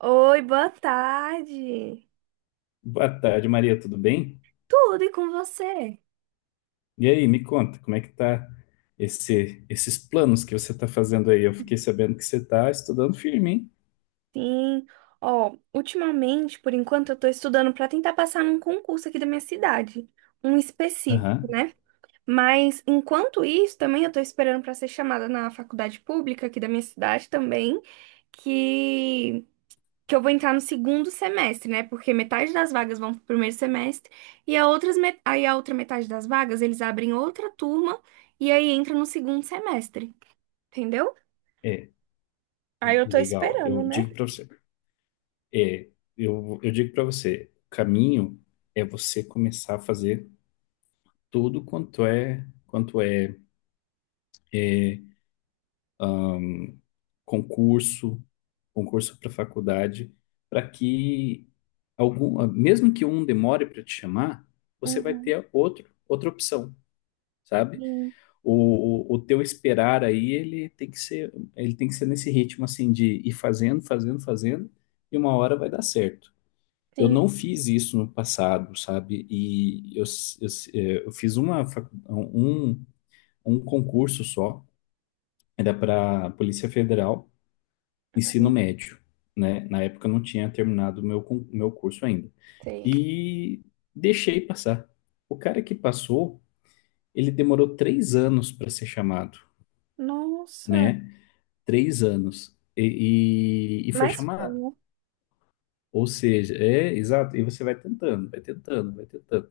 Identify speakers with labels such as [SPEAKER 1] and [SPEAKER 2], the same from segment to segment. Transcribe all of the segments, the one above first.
[SPEAKER 1] Oi, boa tarde.
[SPEAKER 2] Boa tarde, Maria, tudo bem?
[SPEAKER 1] Tudo e com você?
[SPEAKER 2] E aí, me conta, como é que tá esses planos que você está fazendo aí? Eu fiquei sabendo que você está estudando firme, hein?
[SPEAKER 1] Sim. Ó, ultimamente, por enquanto, eu tô estudando para tentar passar num concurso aqui da minha cidade, um específico,
[SPEAKER 2] Aham,
[SPEAKER 1] né? Mas enquanto isso, também eu tô esperando para ser chamada na faculdade pública aqui da minha cidade também, que que eu vou entrar no segundo semestre, né? Porque metade das vagas vão pro primeiro semestre e aí a outra metade das vagas eles abrem outra turma e aí entra no segundo semestre, entendeu?
[SPEAKER 2] é,
[SPEAKER 1] Aí eu tô
[SPEAKER 2] legal. Eu
[SPEAKER 1] esperando, né?
[SPEAKER 2] digo para você, é, eu digo para você, o caminho é você começar a fazer tudo quanto é, é, concurso, concurso para faculdade, para que algum, mesmo que um demore para te chamar, você vai
[SPEAKER 1] Uhum.
[SPEAKER 2] ter outra opção, sabe?
[SPEAKER 1] Sim,
[SPEAKER 2] O teu esperar aí, ele tem que ser nesse ritmo assim de ir fazendo, fazendo, fazendo, e uma hora vai dar certo. Eu
[SPEAKER 1] sim.
[SPEAKER 2] não fiz isso no passado, sabe? E eu fiz um concurso só, era para Polícia Federal, ensino
[SPEAKER 1] Eu.
[SPEAKER 2] médio, né? Na época eu não tinha terminado o meu curso ainda.
[SPEAKER 1] Sei.
[SPEAKER 2] E deixei passar. O cara que passou, ele demorou três anos para ser chamado,
[SPEAKER 1] Nossa,
[SPEAKER 2] né? Três anos e foi
[SPEAKER 1] mas foi,
[SPEAKER 2] chamado.
[SPEAKER 1] né?
[SPEAKER 2] Ou seja, é exato, e você vai tentando, vai tentando, vai tentando.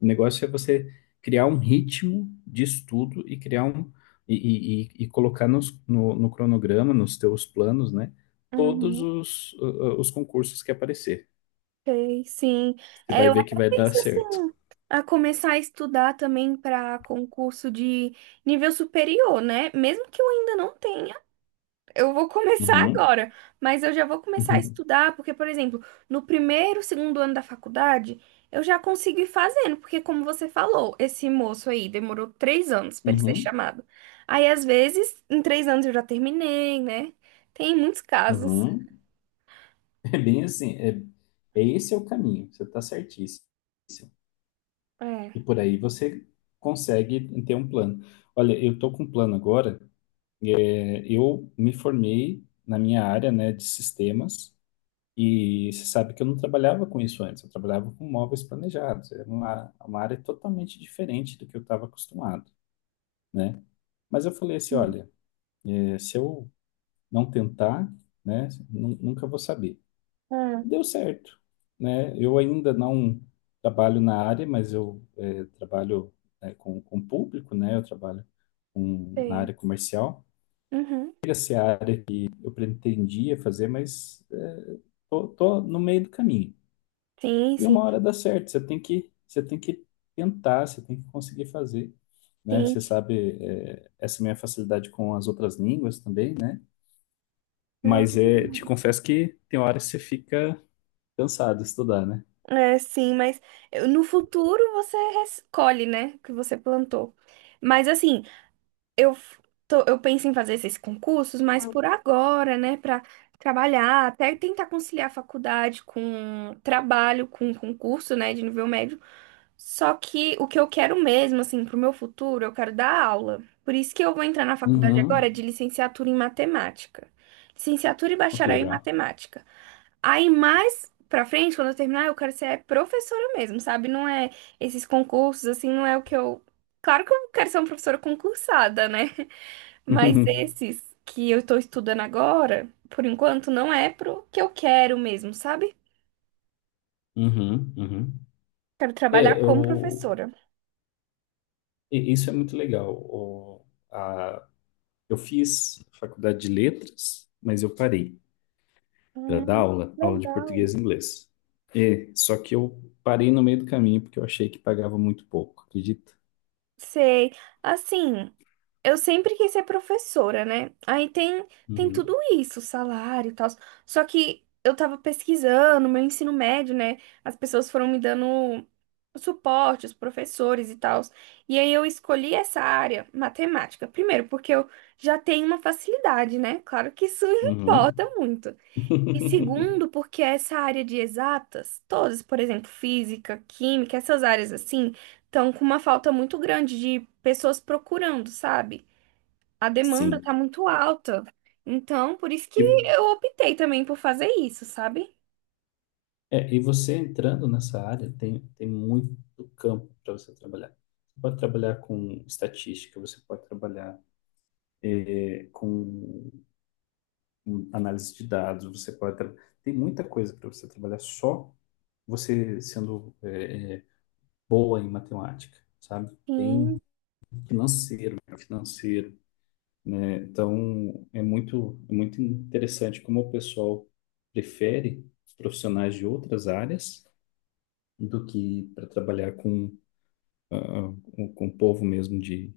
[SPEAKER 2] O negócio é você criar um ritmo de estudo e criar e colocar no, no cronograma, nos teus planos, né? Todos
[SPEAKER 1] Uhum.
[SPEAKER 2] os concursos que aparecer.
[SPEAKER 1] Sei, sim.
[SPEAKER 2] Você
[SPEAKER 1] É,
[SPEAKER 2] vai
[SPEAKER 1] eu
[SPEAKER 2] ver que
[SPEAKER 1] até
[SPEAKER 2] vai dar
[SPEAKER 1] pensei assim,
[SPEAKER 2] certo.
[SPEAKER 1] a começar a estudar também para concurso de nível superior, né? Mesmo que eu ainda não tenha. Eu vou começar
[SPEAKER 2] Uhum,
[SPEAKER 1] agora, mas eu já vou começar a
[SPEAKER 2] uhum,
[SPEAKER 1] estudar, porque, por exemplo, no primeiro, segundo ano da faculdade, eu já consigo ir fazendo, porque, como você falou, esse moço aí demorou 3 anos para ele ser
[SPEAKER 2] uhum,
[SPEAKER 1] chamado. Aí, às vezes, em 3 anos eu já terminei, né? Tem muitos casos.
[SPEAKER 2] uhum. É bem assim, é, esse é o caminho, você está certíssimo. E
[SPEAKER 1] É.
[SPEAKER 2] por aí você consegue ter um plano. Olha, eu estou com um plano agora. É, eu me formei na minha área, né, de sistemas, e você sabe que eu não trabalhava com isso antes. Eu trabalhava com móveis planejados. Era uma área totalmente diferente do que eu estava acostumado, né? Mas eu falei assim,
[SPEAKER 1] Hum.
[SPEAKER 2] olha, é, se eu não tentar, né, nunca vou saber.
[SPEAKER 1] Ah,
[SPEAKER 2] Deu certo, né? Eu ainda não trabalho na área, mas eu trabalho, né, com público, né? Eu trabalho na
[SPEAKER 1] sei.
[SPEAKER 2] área comercial.
[SPEAKER 1] Uhum.
[SPEAKER 2] Chega a ser a área que eu pretendia fazer, mas tô no meio do caminho.
[SPEAKER 1] Sim,
[SPEAKER 2] E
[SPEAKER 1] sim,
[SPEAKER 2] uma hora dá certo, você tem que tentar, você tem que conseguir fazer, né?
[SPEAKER 1] sim.
[SPEAKER 2] Você sabe, essa minha facilidade com as outras línguas também, né?
[SPEAKER 1] Não,
[SPEAKER 2] Mas é, te confesso que tem horas que você fica cansado de estudar, né?
[SPEAKER 1] é, sim, mas no futuro você escolhe, né, o que você plantou. Mas assim, eu, f- eu penso em fazer esses concursos, mas por agora, né, para trabalhar, até tentar conciliar a faculdade com trabalho, com concurso, né, de nível médio. Só que o que eu quero mesmo, assim, pro meu futuro, eu quero dar aula. Por isso que eu vou entrar na faculdade agora de
[SPEAKER 2] Uhum.
[SPEAKER 1] licenciatura em matemática. Licenciatura e
[SPEAKER 2] Oh, que
[SPEAKER 1] bacharel em
[SPEAKER 2] legal.
[SPEAKER 1] matemática. Aí mais pra frente, quando eu terminar, eu quero ser professora mesmo, sabe? Não é esses concursos, assim, não é o que eu. Claro que eu quero ser uma professora concursada, né? Mas
[SPEAKER 2] Uhum,
[SPEAKER 1] esses que eu estou estudando agora, por enquanto, não é pro que eu quero mesmo, sabe?
[SPEAKER 2] uhum, uhum.
[SPEAKER 1] Quero
[SPEAKER 2] É,
[SPEAKER 1] trabalhar como
[SPEAKER 2] eu,
[SPEAKER 1] professora.
[SPEAKER 2] isso é muito legal. A- eu fiz faculdade de letras, mas eu parei para dar
[SPEAKER 1] Hum,
[SPEAKER 2] aula, aula de
[SPEAKER 1] legal.
[SPEAKER 2] português e inglês. É, só que eu parei no meio do caminho porque eu achei que pagava muito pouco, acredita?
[SPEAKER 1] Sei. Assim, eu sempre quis ser professora, né? Aí tem, tem tudo
[SPEAKER 2] Uhum,
[SPEAKER 1] isso, salário e tal. Só que eu tava pesquisando, meu ensino médio, né? As pessoas foram me dando suporte, os professores e tal. E aí eu escolhi essa área, matemática. Primeiro, porque eu já tenho uma facilidade, né? Claro que isso
[SPEAKER 2] uhum.
[SPEAKER 1] importa muito. E segundo, porque essa área de exatas, todas, por exemplo, física, química, essas áreas assim, estão com uma falta muito grande de pessoas procurando, sabe? A demanda está
[SPEAKER 2] Sim.
[SPEAKER 1] muito alta. Então, por isso que
[SPEAKER 2] E,
[SPEAKER 1] eu optei também por fazer isso, sabe?
[SPEAKER 2] e você entrando nessa área, tem, tem muito campo para você trabalhar. Você pode trabalhar com estatística, você pode trabalhar com um análise de dados, tem muita coisa para você trabalhar, só você sendo boa em matemática, sabe? Tem
[SPEAKER 1] Sim.
[SPEAKER 2] financeiro, né? Financeiro, né? Então é muito interessante como o pessoal prefere profissionais de outras áreas do que para trabalhar com o povo mesmo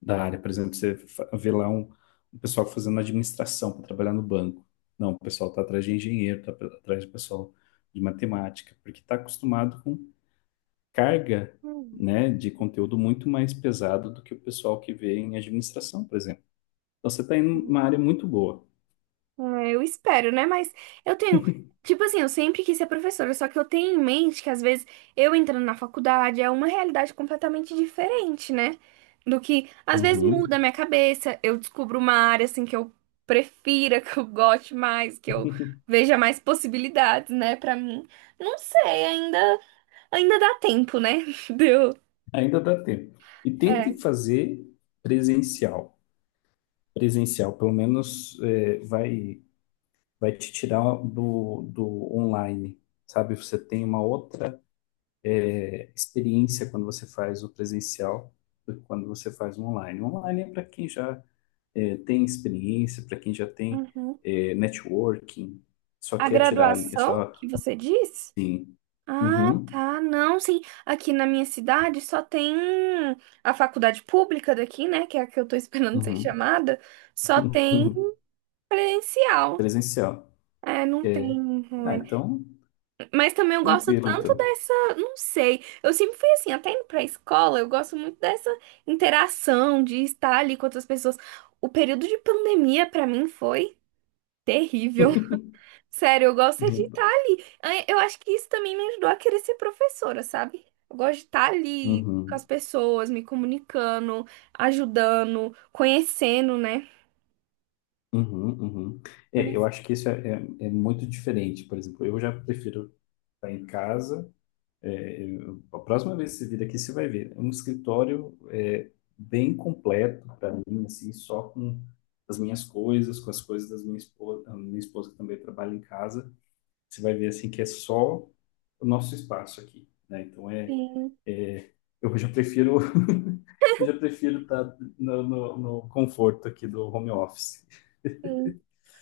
[SPEAKER 2] da área. Por exemplo, você vê lá um pessoal fazendo administração para trabalhar no banco. Não, o pessoal está atrás de engenheiro, está atrás do pessoal de matemática, porque está acostumado com carga, né, de conteúdo muito mais pesado do que o pessoal que vê em administração, por exemplo. Então, você está em uma área muito boa.
[SPEAKER 1] É, eu espero, né? Mas eu tenho. Tipo assim, eu sempre quis ser professora, só que eu tenho em mente que às vezes eu entrando na faculdade é uma realidade completamente diferente, né? Do que às vezes muda a
[SPEAKER 2] Uhum.
[SPEAKER 1] minha cabeça, eu descubro uma área assim que eu prefira, que eu goste mais, que eu veja mais possibilidades, né, pra mim. Não sei, ainda dá tempo, né? Deu.
[SPEAKER 2] Ainda dá tempo. E tente
[SPEAKER 1] É.
[SPEAKER 2] fazer presencial. Presencial, pelo menos, é, vai. Vai te tirar do online, sabe? Você tem uma outra experiência quando você faz o presencial do que quando você faz o online. O online é para quem já tem experiência, para quem já tem
[SPEAKER 1] Uhum.
[SPEAKER 2] networking, só
[SPEAKER 1] A
[SPEAKER 2] quer tirar ali, é
[SPEAKER 1] graduação
[SPEAKER 2] só
[SPEAKER 1] que você disse?
[SPEAKER 2] assim.
[SPEAKER 1] Ah,
[SPEAKER 2] Uhum,
[SPEAKER 1] tá. Não, sim. Aqui na minha cidade só tem a faculdade pública daqui, né? Que é a que eu tô esperando ser
[SPEAKER 2] uhum,
[SPEAKER 1] chamada. Só tem presencial.
[SPEAKER 2] presencial.
[SPEAKER 1] É, não tem
[SPEAKER 2] É. Ah,
[SPEAKER 1] online.
[SPEAKER 2] então,
[SPEAKER 1] Mas também eu gosto
[SPEAKER 2] tranquilo,
[SPEAKER 1] tanto
[SPEAKER 2] então.
[SPEAKER 1] dessa. Não sei. Eu sempre fui assim, até indo pra escola, eu gosto muito dessa interação, de estar ali com outras pessoas. O período de pandemia, pra mim, foi terrível. Sério, eu gosto é de
[SPEAKER 2] Uhum,
[SPEAKER 1] estar ali. Ah, eu acho que isso também me ajudou a querer ser professora, sabe? Eu gosto de estar ali com
[SPEAKER 2] uhum,
[SPEAKER 1] as pessoas, me comunicando, ajudando, conhecendo, né?
[SPEAKER 2] uhum, uhum.
[SPEAKER 1] Por
[SPEAKER 2] É, eu
[SPEAKER 1] isso,
[SPEAKER 2] acho que isso é muito diferente. Por exemplo, eu já prefiro tá em casa. É, a próxima vez que você vir aqui, você vai ver. É um escritório, é, bem completo para mim, assim, só com as minhas coisas, com as coisas das minha esposa, a minha esposa que também trabalha em casa. Você vai ver assim que é só o nosso espaço aqui, né? Então é,
[SPEAKER 1] sim,
[SPEAKER 2] é, eu já prefiro, eu já prefiro estar no conforto aqui do home office.
[SPEAKER 1] sim.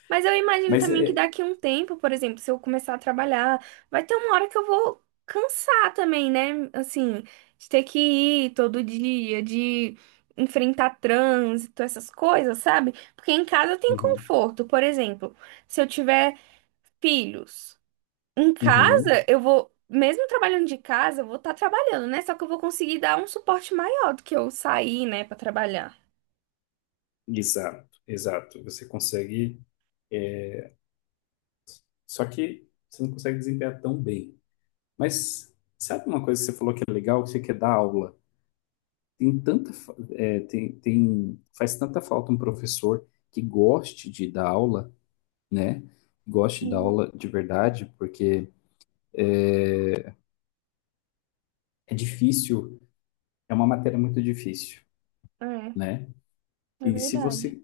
[SPEAKER 1] Mas eu imagino
[SPEAKER 2] Mas
[SPEAKER 1] também que
[SPEAKER 2] é
[SPEAKER 1] daqui a um tempo, por exemplo, se eu começar a trabalhar, vai ter uma hora que eu vou cansar também, né? Assim, de ter que ir todo dia, de enfrentar trânsito, essas coisas, sabe? Porque em casa tem
[SPEAKER 2] uhum,
[SPEAKER 1] conforto, por exemplo. Se eu tiver filhos. Em
[SPEAKER 2] uhum,
[SPEAKER 1] casa, eu vou, mesmo trabalhando de casa, eu vou estar trabalhando, né? Só que eu vou conseguir dar um suporte maior do que eu sair, né, para trabalhar.
[SPEAKER 2] exato, exato. Você consegue. Só que você não consegue desempenhar tão bem. Mas sabe uma coisa que você falou que é legal, que você quer dar aula? Tem tanta, tem, faz tanta falta um professor que goste de dar aula, né? Goste de dar
[SPEAKER 1] Sim,
[SPEAKER 2] aula de verdade, porque é difícil, é uma matéria muito difícil,
[SPEAKER 1] é,
[SPEAKER 2] né?
[SPEAKER 1] é
[SPEAKER 2] E se
[SPEAKER 1] verdade.
[SPEAKER 2] você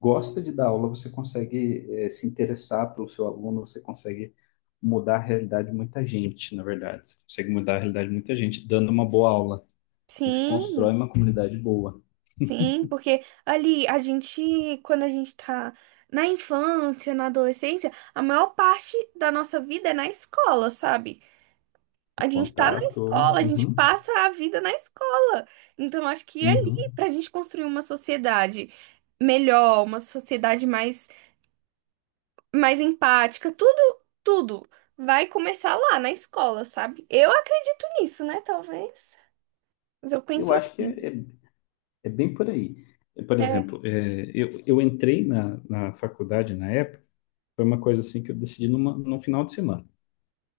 [SPEAKER 2] gosta de dar aula, você consegue, é, se interessar pelo seu aluno, você consegue mudar a realidade de muita gente, na verdade. Você consegue mudar a realidade de muita gente dando uma boa aula. Você
[SPEAKER 1] Sim,
[SPEAKER 2] constrói uma comunidade boa.
[SPEAKER 1] sim, porque ali a gente, quando a gente tá na infância, na adolescência, a maior parte da nossa vida é na escola, sabe? A gente tá na
[SPEAKER 2] Contato.
[SPEAKER 1] escola, a gente
[SPEAKER 2] Uhum.
[SPEAKER 1] passa a vida na escola. Então, acho que é ali,
[SPEAKER 2] Uhum.
[SPEAKER 1] pra gente construir uma sociedade melhor, uma sociedade mais empática, tudo, tudo vai começar lá na escola, sabe? Eu acredito nisso, né? Talvez. Mas eu
[SPEAKER 2] Eu
[SPEAKER 1] penso
[SPEAKER 2] acho que
[SPEAKER 1] assim.
[SPEAKER 2] é bem por aí. É, por
[SPEAKER 1] É.
[SPEAKER 2] exemplo, é, eu entrei na faculdade na época, foi uma coisa assim que eu decidi num final de semana,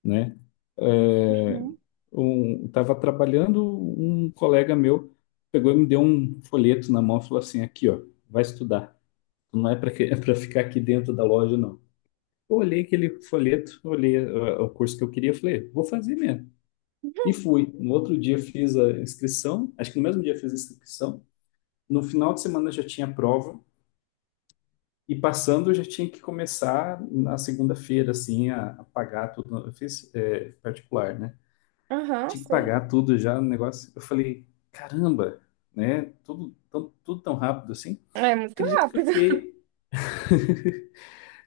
[SPEAKER 2] né? É,
[SPEAKER 1] Uhum.
[SPEAKER 2] um, estava trabalhando, um colega meu pegou e me deu um folheto na mão e falou assim, aqui, ó, vai estudar. Não é para é para ficar aqui dentro da loja, não. Eu olhei aquele folheto, olhei o curso que eu queria, falei, vou fazer mesmo. E fui. No outro dia fiz a inscrição, acho que no mesmo dia fiz a inscrição. No final de semana já tinha prova, e passando eu já tinha que começar na segunda-feira, assim, a pagar tudo. Eu fiz, é, particular, né?
[SPEAKER 1] Aham,
[SPEAKER 2] Tinha que
[SPEAKER 1] sei.
[SPEAKER 2] pagar tudo já no negócio. Eu falei, caramba, né? Tudo tão rápido assim.
[SPEAKER 1] É muito
[SPEAKER 2] Acredita que eu
[SPEAKER 1] rápido.
[SPEAKER 2] fiquei.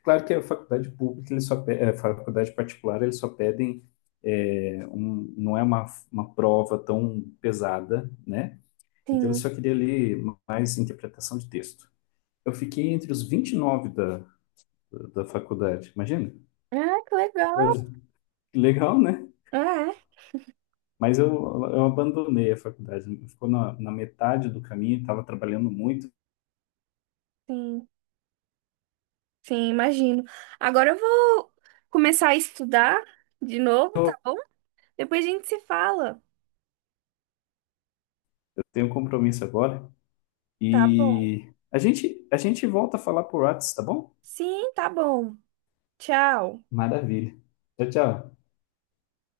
[SPEAKER 2] Claro que a faculdade pública, eles só, a faculdade particular, eles só pedem, é, um, não é uma prova tão pesada, né? Então, eu
[SPEAKER 1] Sim.
[SPEAKER 2] só queria ler mais interpretação de texto. Eu fiquei entre os 29 da faculdade, imagina?
[SPEAKER 1] Ah, que legal.
[SPEAKER 2] Coisa legal, né?
[SPEAKER 1] É,
[SPEAKER 2] Mas eu abandonei a faculdade, ficou na metade do caminho, estava trabalhando muito,
[SPEAKER 1] sim. Sim, imagino. Agora eu vou começar a estudar de novo, tá bom? Depois a gente se fala.
[SPEAKER 2] eu tenho um compromisso agora.
[SPEAKER 1] Tá bom.
[SPEAKER 2] E a gente volta a falar por WhatsApp, tá bom?
[SPEAKER 1] Sim, tá bom. Tchau.
[SPEAKER 2] Maravilha. Tchau, tchau.